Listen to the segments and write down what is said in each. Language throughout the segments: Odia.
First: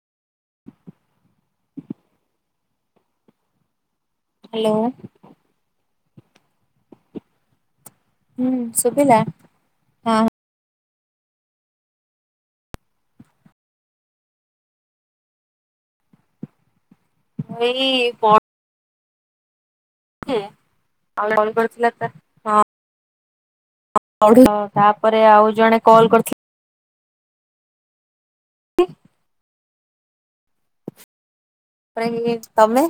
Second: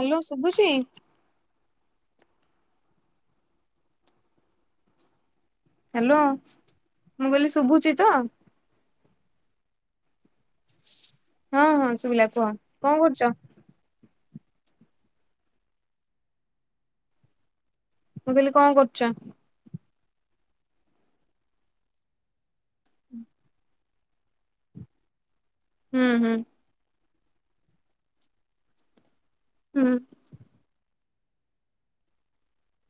ହାଲୋ ଶୁବୁଚି? ହାଲୋ! ହ୍ଯାଲୋ, ମୁଁ କହିଲିି ଶୁଭୁଚି ହୁଁ। ଶୁଭିଲା। ହଁ ହଁ ହଁ! ଶୁଭିଲା କୁହ। କ'ଣ କରୁଚ? ମୁଁ ଏଇ ପ ଛ ଥିଲା ହଁ। ତାପରେ ଆଉ ଜଣେ ହୁଁ କଲ ହୁଁ କରିଥିଲେ! [unintelligible] ହଁ। ତମେ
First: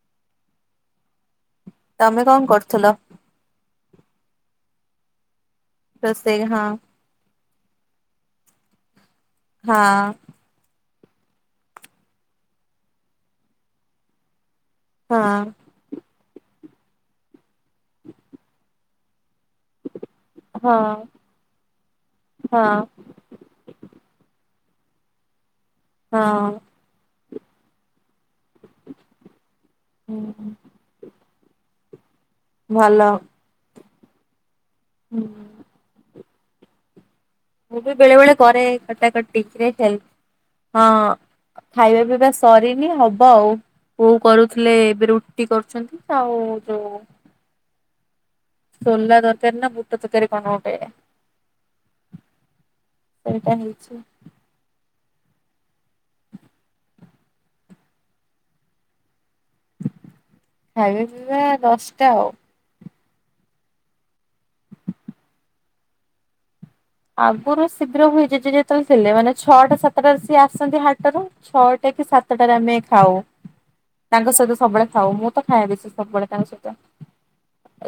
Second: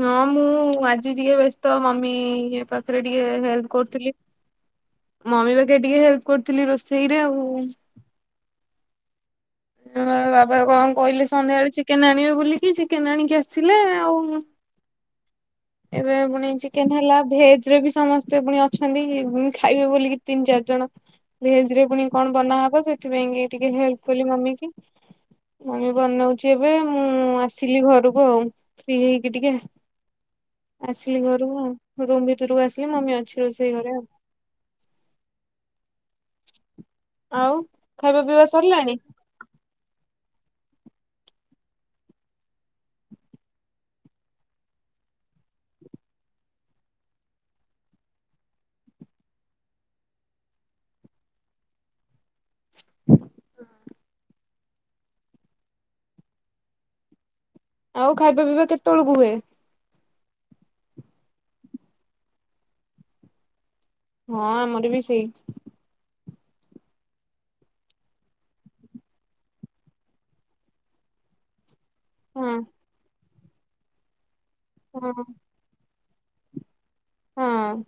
ହଁ ମୁଁ ଆଜି ଟିକେ ବ୍ୟସ୍ତ ମମି ତମେ କଣ କରୁଥିଲ ପାଖରେ ଟିକେ ହେଲ୍ପ କରଥିଲ ମମି ପାଖେ ଟିକେ ହେଲ୍ପ ରୋଷେଇ ହଁ କରିଥିଲି, ରୋଷେଇରେ ଆଉ। ହଁ ହ ବାବା କଣ କହିଲେ ସନ୍ଧ୍ୟାବେଳେ ଚିକେନ ଆଣିବେ ବୋଲିକି, ଚିକେନ ଆଣିକି ଆସିଲେ ଆଉ। ହଁ। ଏ ପୁଣି ଚିକେନ ହେଲା ଭେଜ ରେ ବି ସମସ୍ତେ ପୁଣି ଅଛନ୍ତି ଖାଇବେ ବୋଲିକି ତିନି ଚାରି ହଁ ଜଣ ଭେଜ ରେ ପୁଣି କଣ ହଁ ବନାହବ ସେଥିପାଇଁ ଟିକେଲ୍ପ ମୁମ ବନଉଛି ହଁ ଏବେ ମୁଁ ଆସିଲି ଘରକୁ ଆ ଆଉ ଫ୍ରି ହେଇକି ଟିକେ ହୁଁ ଆସିଲି ଘରୁ ଆଉ। ରୁମ୍ ଭିତରକୁ ଆସିଲି ଭଲ ମମି ଅଛି ରୋଷେଇ ଘରେ ଆଉ। ହୁଁ। ଆଉ ମୁଁ ବି ବେଳେ ଖାଇବା ବେଳେ ପିଇବା କରେ ସରିଲାଣି କଟାକଟଚରେ ହେଲ୍ପ ହଁ। ଖାଇବା ପିଇବା ସରିନି ହବ ଆଉ। କୋଉ କରୁଥିଲେ, ଏବେ ରୁଟି କରୁଛନ୍ତି ଆଉ ଯୋଉ ହ ସଲାଦ ଓକାରାର ନା ପୁଟ ତକାରାର କଣଟେ ସେଇଟା ହେଇଛି। ଆଉ ଖାଇବା ପିଇବା କେତେବେଳକୁ ହୁଏ। ଆ ଦଶଟା ଆ ହଁ ଆମର ବି ସେଇ ଆଗରୁ ଶୀଘ୍ର ହେଇଯ ଯେ ଯେତେବେଳେ ଥିଲେ, ମାନେ ଛଅଟା ସାତଟା ସିଏ ଆସନ୍ତି ହାଟରୁ ଛଅଟା କି ସାତଟାରେ ହଁ ଆମେ ଖାଉ ତାଙ୍କ ସହିତ ସବୁବେଳେ ଖାଉ ହଁ ମୁଁ ତ ଖାଇବା ବେଶ ସବଳେ କଙ୍କ ସହିତଛ। ହଁ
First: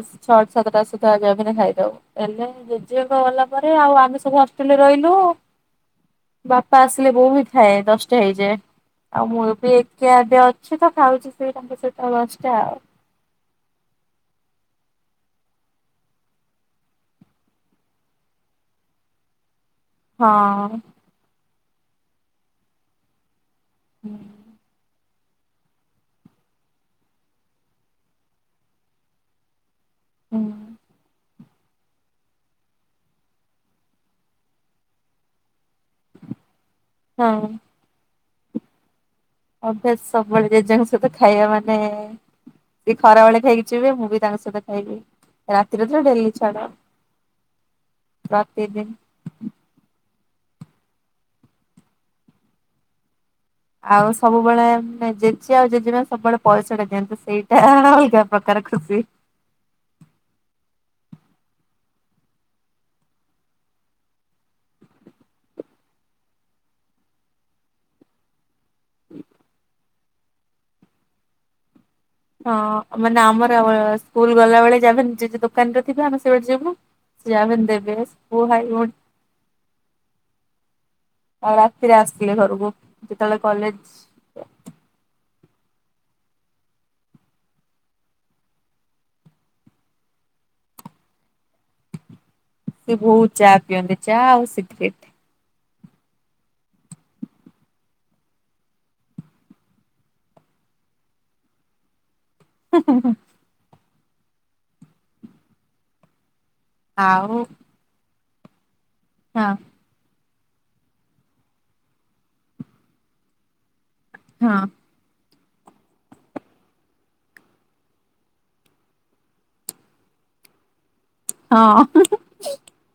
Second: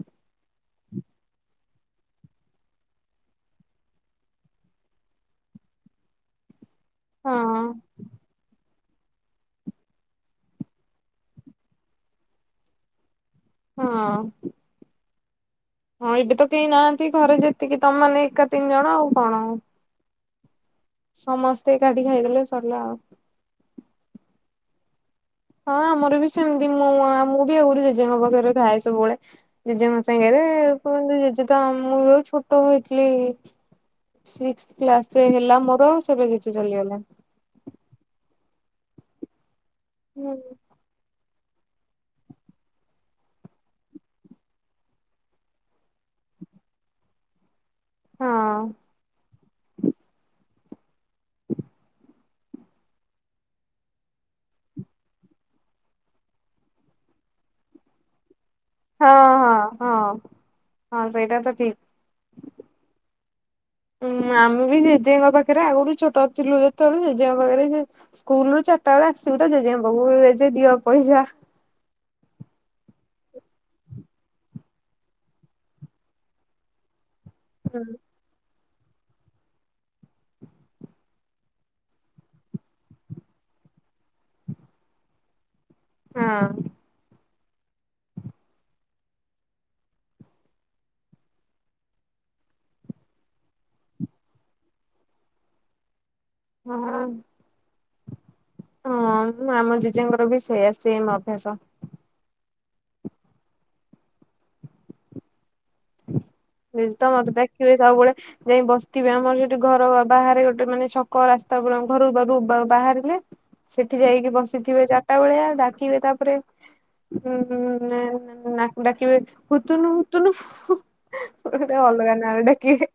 ସାତଟା ସତା ଆବା ପାଇଁ ଖାଇଦଉ ହେଲେ ଜେଝେ ଗଲା ଆଉ ଆମେ ସବୁ ହଷ୍ଟେଲରେ ରହିଲୁ ବାପା ଆସିଲେ ବୋଉ ହ ହଁ। ଥାଏ ଦଶଟା ହେଇଯାଏ। ଆଉ ମୁଁ ବି ଏକେ ଆବେ ଅଛି, ତ ଖାଉଛି ସେ ତାଙ୍କ ସହିତ ନଷ୍ଟା ଆଉ। ହଁ। ହଁ ଏବେ ତ କେହି ନାହାନ୍ତି ଘରେ ଯେତିକି ତମମାନେ ଏକା ତିନି ଜଣ ଆଉ କଣ ଆଉ। ହଁ। ସମସ୍ତେ କାଠି ଖାଇଦେଲେ ସରିଲା ଆଉ। ହୁଁ। ହଁ ଆମର ବି ସେମିତି, ମୁଁ ମୁଁ ବି ଆଗରୁ ଜେଜେଙ୍କ ପାଖରେ ଥାଏ, ସବୁବେଳେ ଜଜେ ମ ସାଙ୍ଗରେ ହୁଁ କୁହନ୍ତୁ! ତ ମୁଁ ଛୋଟ ହେଥିଲିିକ୍ରେ ହେଲା ମ ହ ସେବେ କିଛି ଚାଲିଗଲା। ହଁ ଅଭ୍ୟାସ ହୁଁ। ସବୁବେଳେ ଜଜ ସହିତ ଖାଇବା ମାନେ ସେ ଖରାବେଳେ ଖାଇକି ଯିବେ, ମୁଁ ବି ତାଙ୍କ ସହିତ ଖାଇବି ରାତିରେଥରେ ଡେଲି ଛଡ ହଁ ରାତି ଦିନ ଆଉ ସବୁବେଳୋନେ ଜେଜେ ଆଉ ଜେଜେମା ସବୁବେଳେ ପଇସା ଟା ଦିଅନ୍ତୁ, ସେଇଟା ଅଲଗା ପ୍ରକାର ଖୁସି। ହଁ ହଁ ହଁ ହଁ ସେଇଟା ତ ଠିକ। ହୁଁ ଆମେ ବି ଜେଜେଙ୍କ ପାଖରେ ଆଗରୁୁ ଛୋଟ ଥିଲୁ ଯେତେବେଳେ ଜେଜେଙ୍କ ପାଖରେ ସେ ସ୍କୁଲ ରୁ ଚା ରଟା ବେଳେ ଆସିବୁ ତ ଜେଜେଙ୍କ ପାଖକୁ ଜେଜେ ଦିଅ ପଇସା। ହଁ ମାନେ ଆମର ସ୍କୁଲ ଗଲାବେଳେ ଯାହାବି ହେଲେ ଜେଜେ ଦୋକାନରେ ଥିବେ ଆମେ ସେଇବାଟେ ଯିବୁ। ସେ ଆମେ ହଁ ଦେବେ ସ୍କୁଲ୍ ଭାଈ ଭଉଣୀ। ଆଉ ରାତିରେ ଆସିଥିଲେ ଘରକୁ ଯେତେବେଳେ କଲେଜ ହଁ। ସେ ବହୁତ ଚା ପିଅନ୍ତି ଚା ଆଉ ସିଗରେଟ୍। ହଁ। ହଁ ଆମ ଜେଜେଙ୍କର ବି ସେଇଆ ଶେମ୍ ଅଭ୍ୟାସ। [inaudible] ସେ ତ ମତେ ଆଉ ଡାକିବେ ସବୁବେଳେ ଯାଇ ବସିଥିବେ ଆମର ହଁ ସେଠି ଘର ବାହାରେ ଗୋ ଟେ ମାନେ ଛକ ରାସ୍ତା ଉପରକୁ ଆମ ଘରୁ ପଖକୁ ବାହାରିଲେ ସେ ଠି ଯାଇକି ହଁ ବସିଥିବେ ଚାରିଟା ବେଳିଆ ଡାକିବେ ତାପରେ ହୁଁ ନା କୁ ଡାକିବେ ହୁତୁନୁ ହୁତୁନୁ। ଗୋଟେ ହଁ ଅଲଗା ନାଁ ଗୋଟେ କିଏ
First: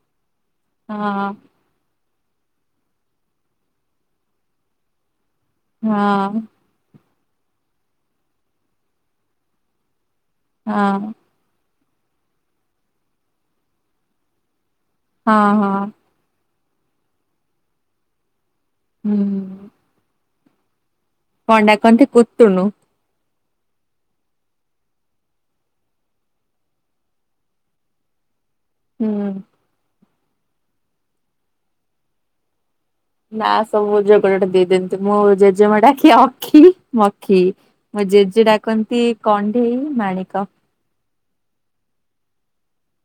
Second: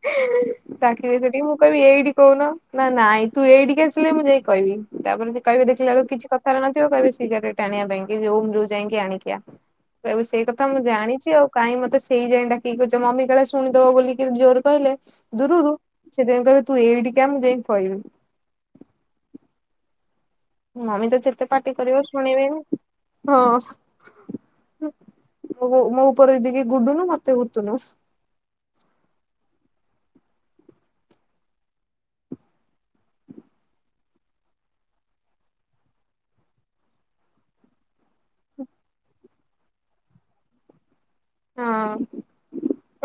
ଡାକିବେ ହଁ ସେଠିକି ମୁଁ କହିବି ଏଇଠି କହୁନ ନା ନାଇଁ ତୁ ଏଇଠିକି ଆସିଲେ ମୁଁ ଯାଇ କହିବି ତାପରେ କହିବି ହଁ ଦେଖିଲାବେଳକୁ କିଛି କଥା ନଥିବ କହିବେ ଶିଗାରେଟ ଆାଣିବା ପାଇଁ କି ଯୋଉ ଯାଇକି ଆଣିକି ଆ ଆଉ ସେଇ କଥା ମୁଁ ହଁ ଜାଣିଛି ଆଉ କାଇଁ ମତେ ସେଇଥି ପାଇଁ ଡାକିକି କହୁଛି ମମି କାଳେ ଶୁଣିିଦବ ବୋଲିକି ଜୋର କହିଲେ ହଁ ଦୂରୁରୁ ହଁ ସେଥିପାଇଁ କହିବେ ତୁ ଏଇଠିଆ ମୁଁ ଯାଇଁକି କହିବି। ହୁଁ ହୁଁ। ମମି ତ ଯେତେ କଣ ପାର୍ଟି କରିବ ଡାକନ୍ତି ଶୁଣିବେ କୁଟୁନୁ ହଁ। ହ ମୋ ଉପର ଦିଦିକି ଗୁଡୁନୁ ମତେ ହୁତୁନୁ। ହୁଁ। ନା ସବୁ ଯ କୁଆଡେ଼ ଗୋଟେ ଦେଇଦିଅନ୍ତି ମୋ ଜେଜେମା ଡାକିବେ ଅଖି ମଖି ମୋ ଜେଜେ ଡାକନ୍ତି କଣ୍ଡେଇ ମାଣିକ। ହଁ [unintelligible]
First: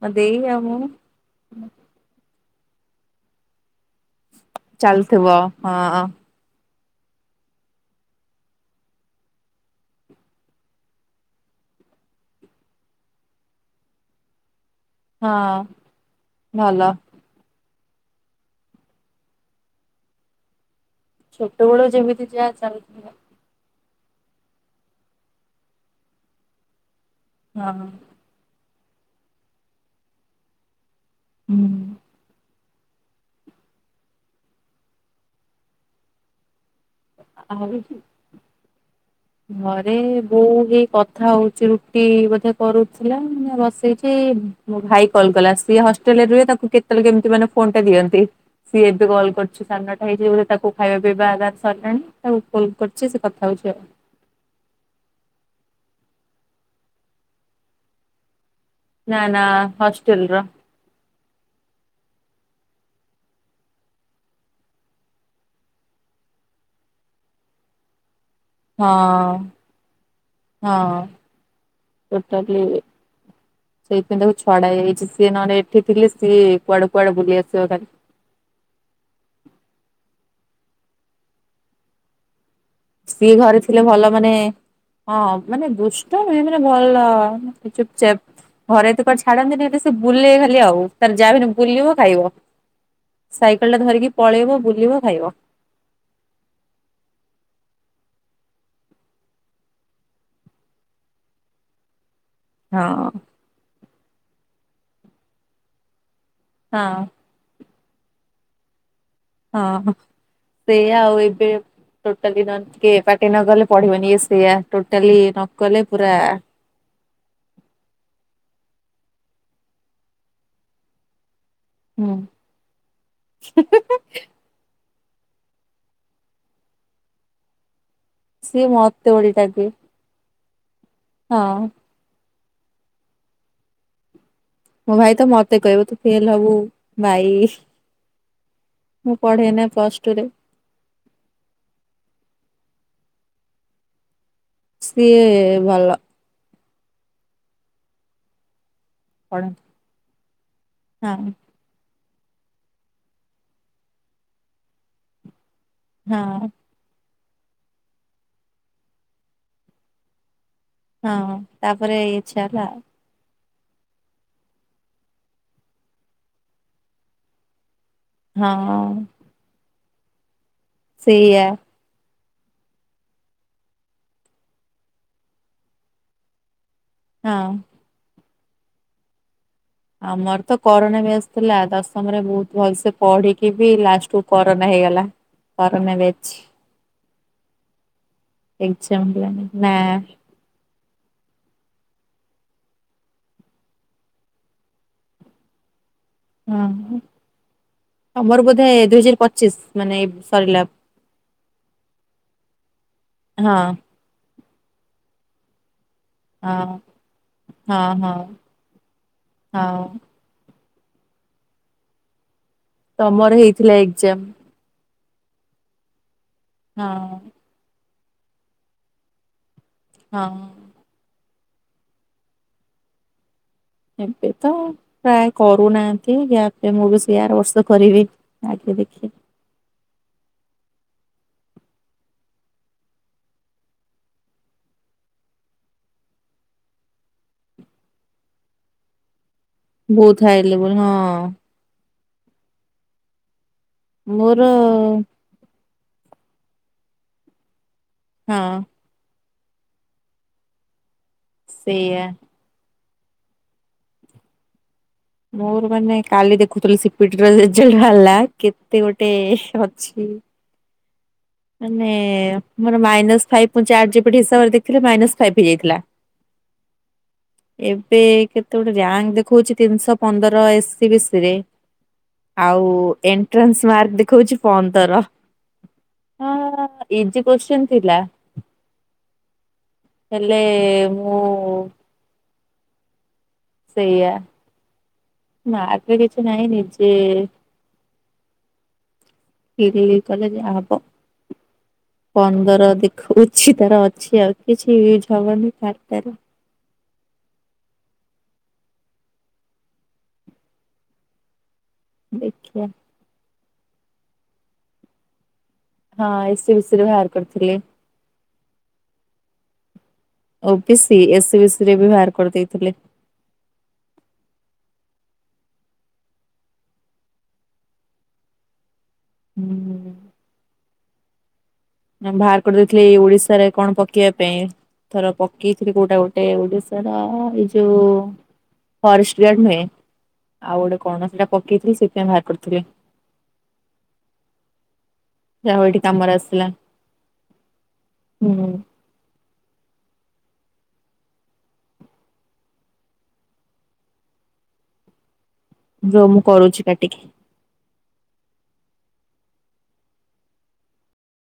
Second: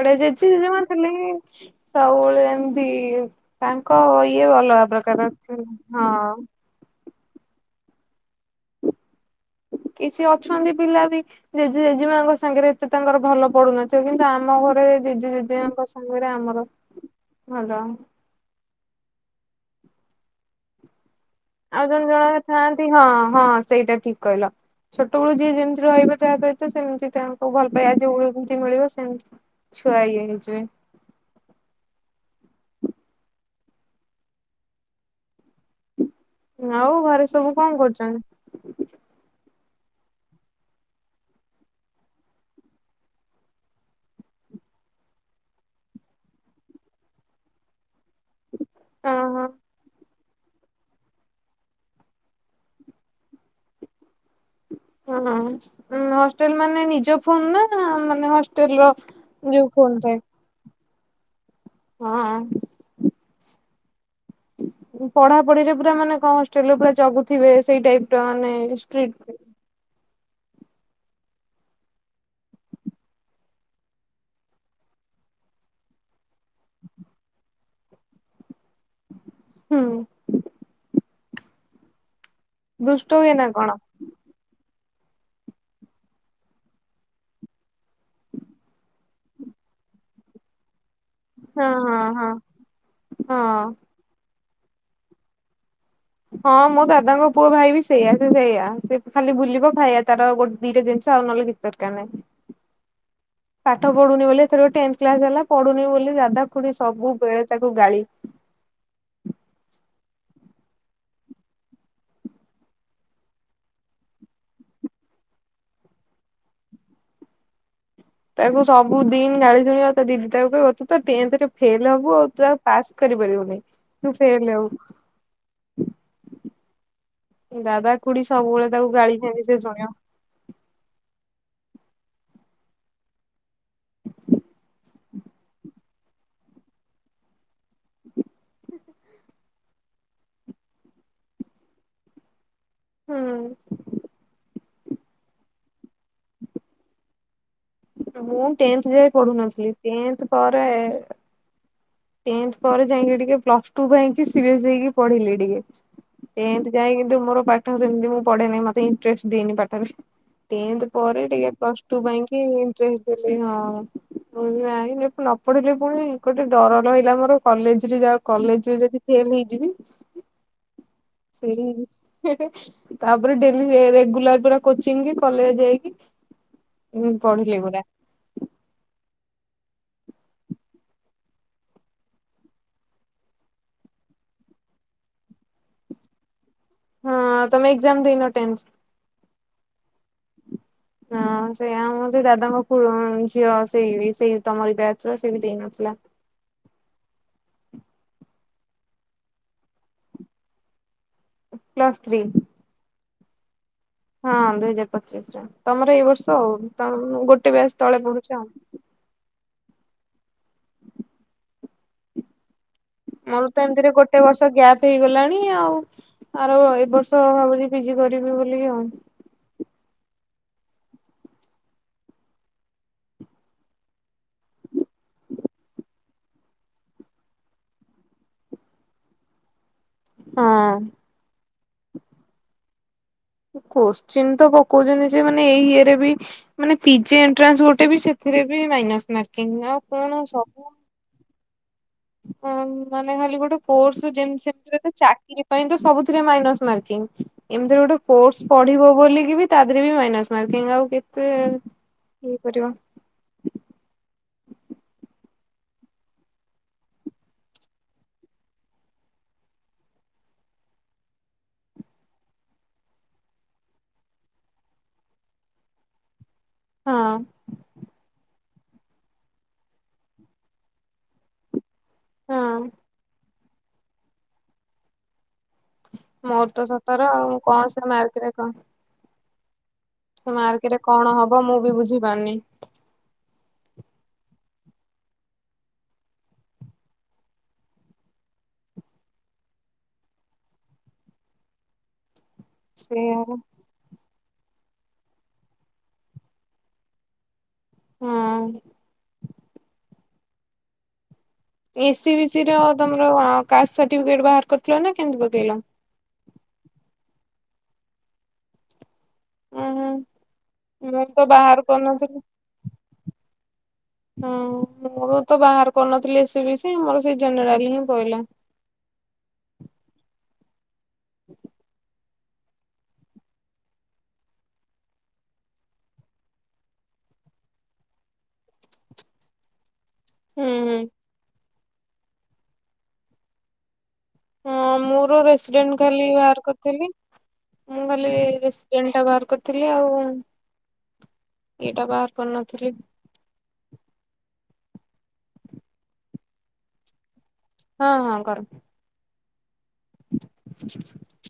ମୋ ଦେଇ ଆଉ ମୁଁ। ଏମତି ତାଙ୍କ ଇଏ ଅଲଗା ପ୍ରକାର ଅଛି ହଁ। [inaudible] କିଛି ଅଛନ୍ତି ପିଲା ବି ଜେଜେ ଜେଜେମାଙ୍କ ସାଙ୍ଗରେ ଏତେ ତାଙ୍କର ଭଲ ପଡୁନଥିବ କିନ୍ତୁ ଆମ ଘର ହଁ ଜେଜେ ଜେଜେମାଙ୍କ ସାଙ୍ଗରେ ଆମର ଭଲ। ଭଲ। ଆଉ ଛୋଟବେଳୁ ଜଣେ ଯେମିତି ଜଣ ଯାହା ଥାଆନ୍ତି ହଁ ଚାଲୁଥିବ ହଁ। ସେଇଟା ଠିକ୍ କହିଲ ଛୋଟବେଳ ଯିଏ ଯେମିତି ରହିବ ତାହା ସହିତ ସେମିତି ତାଙ୍କୁ ଭଲ ହଁ ପାଇବା ଯୋଉଏମତି ମିଳିବ ସେମିତି ଛୁଆ ଇଏ ହେଇଯିବେ। ହୁଁ। ଆଉ ଘରେ ସବୁ କଣ ଆଉ କରୁଛନ୍ତି? ଘରେ ବୋଉ ହେଇ କଥା ହଉଛି ରୁଟି ବୋଧେ କରୁଥିଲା ଏଇନା ବସେଇଛି। ମୋ ଭାଇ କଲ କଲା ସିଏ ହଷ୍ଟେଲ ରେ ରୁହେ ତାକୁ କେତେବେଳେ କେମିତି ମାନେ ଫୋନ ଟା ଦିଅ ନ୍ତି ସିଏ ଏବେ କଲ୍ ଓହୋ। କରୁଛି ସାଢ଼େ ନଅ ଭାଇ ଯିବ ବୋଧେ ତାକୁ ଖାଇବା ପିଇବା ଆଗ ସରିିଲାଣି ତାକୁ ଫୋନ୍ କରିଛି ସେ କଥା ହଉଛି ଆଉ। ହଁ ହଷ୍ଟେଲ ମାନେ ନିଜ ଫୋନ ନା ମାନେ ହସ୍ ଷ୍ଟେଲ ର ନା ନା ଯଉ ଫୋନ୍ ଟା। ହଷ୍ଟେଲ ର ହଁ। ପଢ଼ା ପଢ଼ିରେ ପୁରା ମାନେ କଣ ହଷ୍ଟେଲରେ ପୁରା ଜଗୁଥିବେ ସେଇ ଟାଇପ ର ମାନେ ଷ୍ଟ୍ରିଟ୍ ହଁ ହଁ ଟୋଟାଲି। ସେଇଥିପାଇଁ ତାକୁ ଛଡ଼ା ହେଇଯାଇଛି ସିଏ ନହେଲେ ଏଠି ଥିଲେ ସିଏ କୁଆଡେ଼ କୁଆଡେ଼ ବୁଲି ଆସିବ ଖାଲି। ହୁଁ ଦୁଷ୍ଟ ସିଏ ହୁଏ ନା ଘରେ କଣ ଥିଲେ ଭଲ ମାନେ ହଁ ମାନେ ଦୁଷ୍ଟ ଏକ ରେ ଭଲ ଚୁପଚାପ୍। ଘରେ ତ କୁଆଡେ ଛାଡନ୍ତି ନେଉ ବି ସେ ବୁଲେ ଖାଲି ଆଉ। ତାର ଯା ବି ହେନେ ହଁ ବୁଲିବ ହଁ ଖାଇବ ହଁ ହଁ। ସାଇକେଲଟା ଧରିକି ପଳେଇବ ବୁଲିବ ଖାଇବ। ହଁ ମୋ ଦାଦାଙ୍କ ପୁଅ ଭାଇ ବି ସେଇଆ ସେ ସେଇଆ ସେ ଖାଲି ବୁଲିବ ଖାଇଆ ତାର ଗୋଟେ ଦିଟା ଦିନ ଥାଉ ନଲେ ଭିତର କାନେ ହଁ। ପଡୁନି ବୋଲି ଏଥରକ ଟେନଥ୍ କ୍ଲାସ ହେଲା ପଢୁନେଇ ବୋଲି ଦାଦା ଖୁଡି ହଁ ସବୁବେଳେ ତା କୁ ଗାଳି ହଁ ହଁ ସେଇଆ ଆଉ ଏବେ ଟୋଟାଲି ନଅନ କେ ପାଟି ନ କଲେ ପଢିବନି ଇଏ ସେଇଆ ଟୋଟାଲି ନକଲେ ପୁରା ତାକୁ ସବୁ ଦିନ ଗାଳି ଶୁଣିବ ତା ଦିଦି ତାକୁ କହିବ ତୁ ତ ଟେନଥରେ ଫେଲ ହୋବୁ ହୁଁ ଆଉ ତୁ ଆଉ ପାସ୍ କରିପାରିବୁନେଇ ତୁ ଫେଲ ହୋବୁ। ଦାଦା ଖୁଡି ସିଏ ସବୁବେଳେ ତାକୁ ମତେ ଗାଳି ବୋଲି ଖାଲି ସେ ଶୁଣିବ। ଆଉ ମୋ ଭାଇ ତ ମତେ କହିବ ତୁ ଫେଲ ହୋବୁ ଭାଇ ମୁଁ ପଢେନା। ପ୍ଲସ ଟୁରେ ହୁଁ। ସିଏ ଭଲ ମୁଁ ଟେନ୍ଥ୍ ଯାଏ ପଢନ୍ତି ପଢୁନଥିଲି ଟେନ୍ଥ୍ ପରେ ହଁ ଟେନ୍ଥ୍ ପରେ ଯାଇକି ଟିକେ ପ୍ଲସ ଟୁ ପାଇଁକି ସିିରିଏସ୍ ହେଇକି ପଢିଲି ଟିକେ ହଁ। ଟେଥ ଯାଏଁକି କିନ୍ତୁ ମୋର ପାଠ ସେମତି ମୁଁ ପଢେନେଇ ମତେ ଇଣ୍ଟରେଷ୍ଟ ଦିଏନି ପାଠରେ। ଟେନ୍ଥ ପରେ ହଁ ଟିକେ ପ୍ଲସ ତାପରେ ଟୁ ପାଇଁ ଇଚ୍ଛା କିି ହେଲା ଲି ହଁ ମୁଁ କଇଲି ନାଇ ନ ପଢିଲେ ପୁଣି ଗୋଟେ ଡର ରହିଲା ମୋର କଲେଜ ଯିବି ଯା ହଁ କଲେଜରେ ଯଦି ଫେଲ ହେଇଯିବି। ସେଇଆ ସେଇଲାଗି ମୁଁ ହେ ହେ ତାପରେ ଡେଲି ରେ ରେଗୁଲାର ପୁରା କୋଚିଂ କି କଲେଜ ଯାଇକି ମୁଁ ହଁ। ପଢିଲି ପୁରା। ଆମର ତ କରୋନା ବ୍ୟାଚ ଥିଲା ଦଶମରେ ବୋହୁତ ଭଲସେ ପଢିକି ବି ଲାଷ୍ଟକୁ କରୋନା ହେ ହେଇଗଲା କରୋନା ବ୍ୟାଚ। ହଁ ତମେ ଏଗଜାମ୍ ଦେଇନ ଟେନ୍ଥ୍? ଏକ୍ଜାମ ହେଲାନି ନା। ହଁ ସେଇଆ ଆମ ସେଇ ଦାଦାଙ୍କ ପୁଅ ଅମ୍ ଝିଅ ସେଇ ବି ସେଇ ତମର ବ୍ୟାଚର ସେ ବି ଦେଇନଥିଲା। ଉଁହୁଁ। ତମର ବୋଧେ ଦୁଇହଜାର ପଚିଶ ମାନେ ଏଇ ସରିଲା? Plus three. ହଁ। ହଁ ଦୁଇ ହଜାର ପଚିଶରେ ତମ ଏଇ ବର୍ଷ ଆଉ ହଁ ତାର ଗୋଟେ ବ୍ୟାଚ ହଁ ତଳେ ହଁ। ପଢୁଚ ଆଉ। ହଁ ତମର ମୋର ତ ହେଇଥିଲା ଏମିତିରେ ଏକ୍ଜାମ ଗୋଟେ ବର୍ଷ ଗ୍ୟାପ ହେଇଗଲାଣି ଆଉ ଆର ଏଇ ହଁ ବର୍ଷ ଭାବୁଛଚି ପିଜି କରିବି ବୋଲିିକି ଆଉ। ହଁ। ଏବେ ତ ପ୍ରାୟେ କରୁନାହାନ୍ତି ବ୍ୟା ମୁଁ ବି ସେଇ ଆର ବର୍ଷ କରିବି ଆଗେ ଦେଖି ହଁ। କୋଶ୍ଚିନ୍ ତ ପକୋଉଚନ୍ତି ଯେ ମାନେ ଏଇ ଇଏରେ ବି ମାନେ ପିଜି ଏଣ୍ଟ୍ରାନ୍ସ ଗୋଟେ ବି ସେଥି ରେ ବି ମାଇନସ୍ ମାର ବୋହୁତ ହାଇ ଲେବୁଲ ହଁ। ଆଉ ମାନେ ଖାଲି ଗୋଟେ କୋର୍ସରେ ଯେମତି ମୋର ସେମତିରେ ତ ଚାକିରରି ପାଇଁ ତ ସବୁଥିରେ ମାଇସ୍ ମକିଙ୍କି ଏମିତିରେ ଗୋଟେ କୋସ ହଁ ପଢିବ ବୋଲିକି ବି ତା ଦେହ ବି ମାଇନାସ୍ ମାରକିଙ୍ଗି ଆଉ କେତେ ସେଇଆ। ଇଏ କରିବ ମୋର ମାନେ କାଲି ଦେଖୁଥିଲୁ ସିପିର ରେଜଲ୍ଟ ବାହାରିଲା କେତେ ଗୋଟେ ଅଛି ମାନେ ମୋର ମାଇନସ ଫାଇପ ମୁଁ ଚାଟ୍ ଜି ପି ଟି ଦେଖିଲି ମାଇନସ ଫାଇପ ହେଇଯାଇଥିଲା। ହଁ ଏବେ କେତେ ଗୋଟେ ରଙ୍କ ଦେଖଉଚି ତିନିଶହ ପନ୍ଦର ଏସ୍ ସ ବି ସି ରେ ହଁ ଆଉ ଏ ଟ୍ରସମାର୍କ ଦେଖୋଉଚି ପନ୍ଦର। ହଁ ମୋର ତ ସତର ଇଜି ଆଉ କୋଶ୍ଚିନ୍ କଣ ସେ ଥିଲା ମାର୍କରେ କଣ ସେ ହେଲେ ମାର୍କେଟରେ କଣ ହବ ମୁଁ ବି ବୁଝି ପାରୁନି। ସେଇଆ। ମାର୍କ ରେ କିଛି ନାହିଁ ନିଜେ [unintelligible] କଲେ ଯା ହବ। ପନ୍ଦର ସେଇଆ ଦେଖ ଉଛି ତାର ଅଛି ଆଉ କିଛି ୟଜ ହବନି ତାର ହଁ। ଏ ସି ବି ସି ର ଦେଖିବା ତମର କାଷ୍ଟ ସାଟିଫିକେଟ୍ ବାହାର କରିଥିଲ ନା କେମତି ପକେଇଲ? ହଁ ଏ ସି ବି ସି ରେ ବାହାର କରିଥିଲି। ହଁ। ଓ B C A C B C ରେ ବି ବାହାର କରିଦେଇଥିଲି। ହଁ ମୋର ତ ବାହାର କରିନଥିଲି ଏ ସି ବି ସି ମୋର ସେ ଜେନେରାଲ ହିଁ ପିଇଲା। [unintelligible] ହୁଁ। [unintelligible] ବାହାର କରି ଦେଇଥିଲି ଏଇ ଓଡିଶାରେ କଣ ପକେଇବା ପାଇଁ। ଥର ପକେଇଥିଲି କୋଉଟା ଗୋଟେ ଓଡିଶାର ଏଇ ଯୋଉ ଫରେଷ୍ଟ ଗାର୍ଡ ନୁହେଁ ହୁଁ ଆଉ ହୁଁ ଗୋଟେ କଣ ସେଟା ପକେଇଥିଲି ସେଟା ବାହାର କରିଥିଲି। ହଁ ମୋର ଯାହା ହଉ ରେସିଡେଣ୍ଟ ଏଠି ଖାଲି କାମରେ ବାହାର ଆସିଲା କରିଥିଲି। ମୁଁ ଖାଲି ହୁଁ ରେସିଡେଣ୍ଟ ଟା ବାହାର କରିଥିଲି ଆଉ ଏଇଟା ବାହାର କରିନଥିଲି। ରୁହ ମୁଁ କରୁଚି କାଟିକି। ହଁ ହଁ କର। [unintelligible]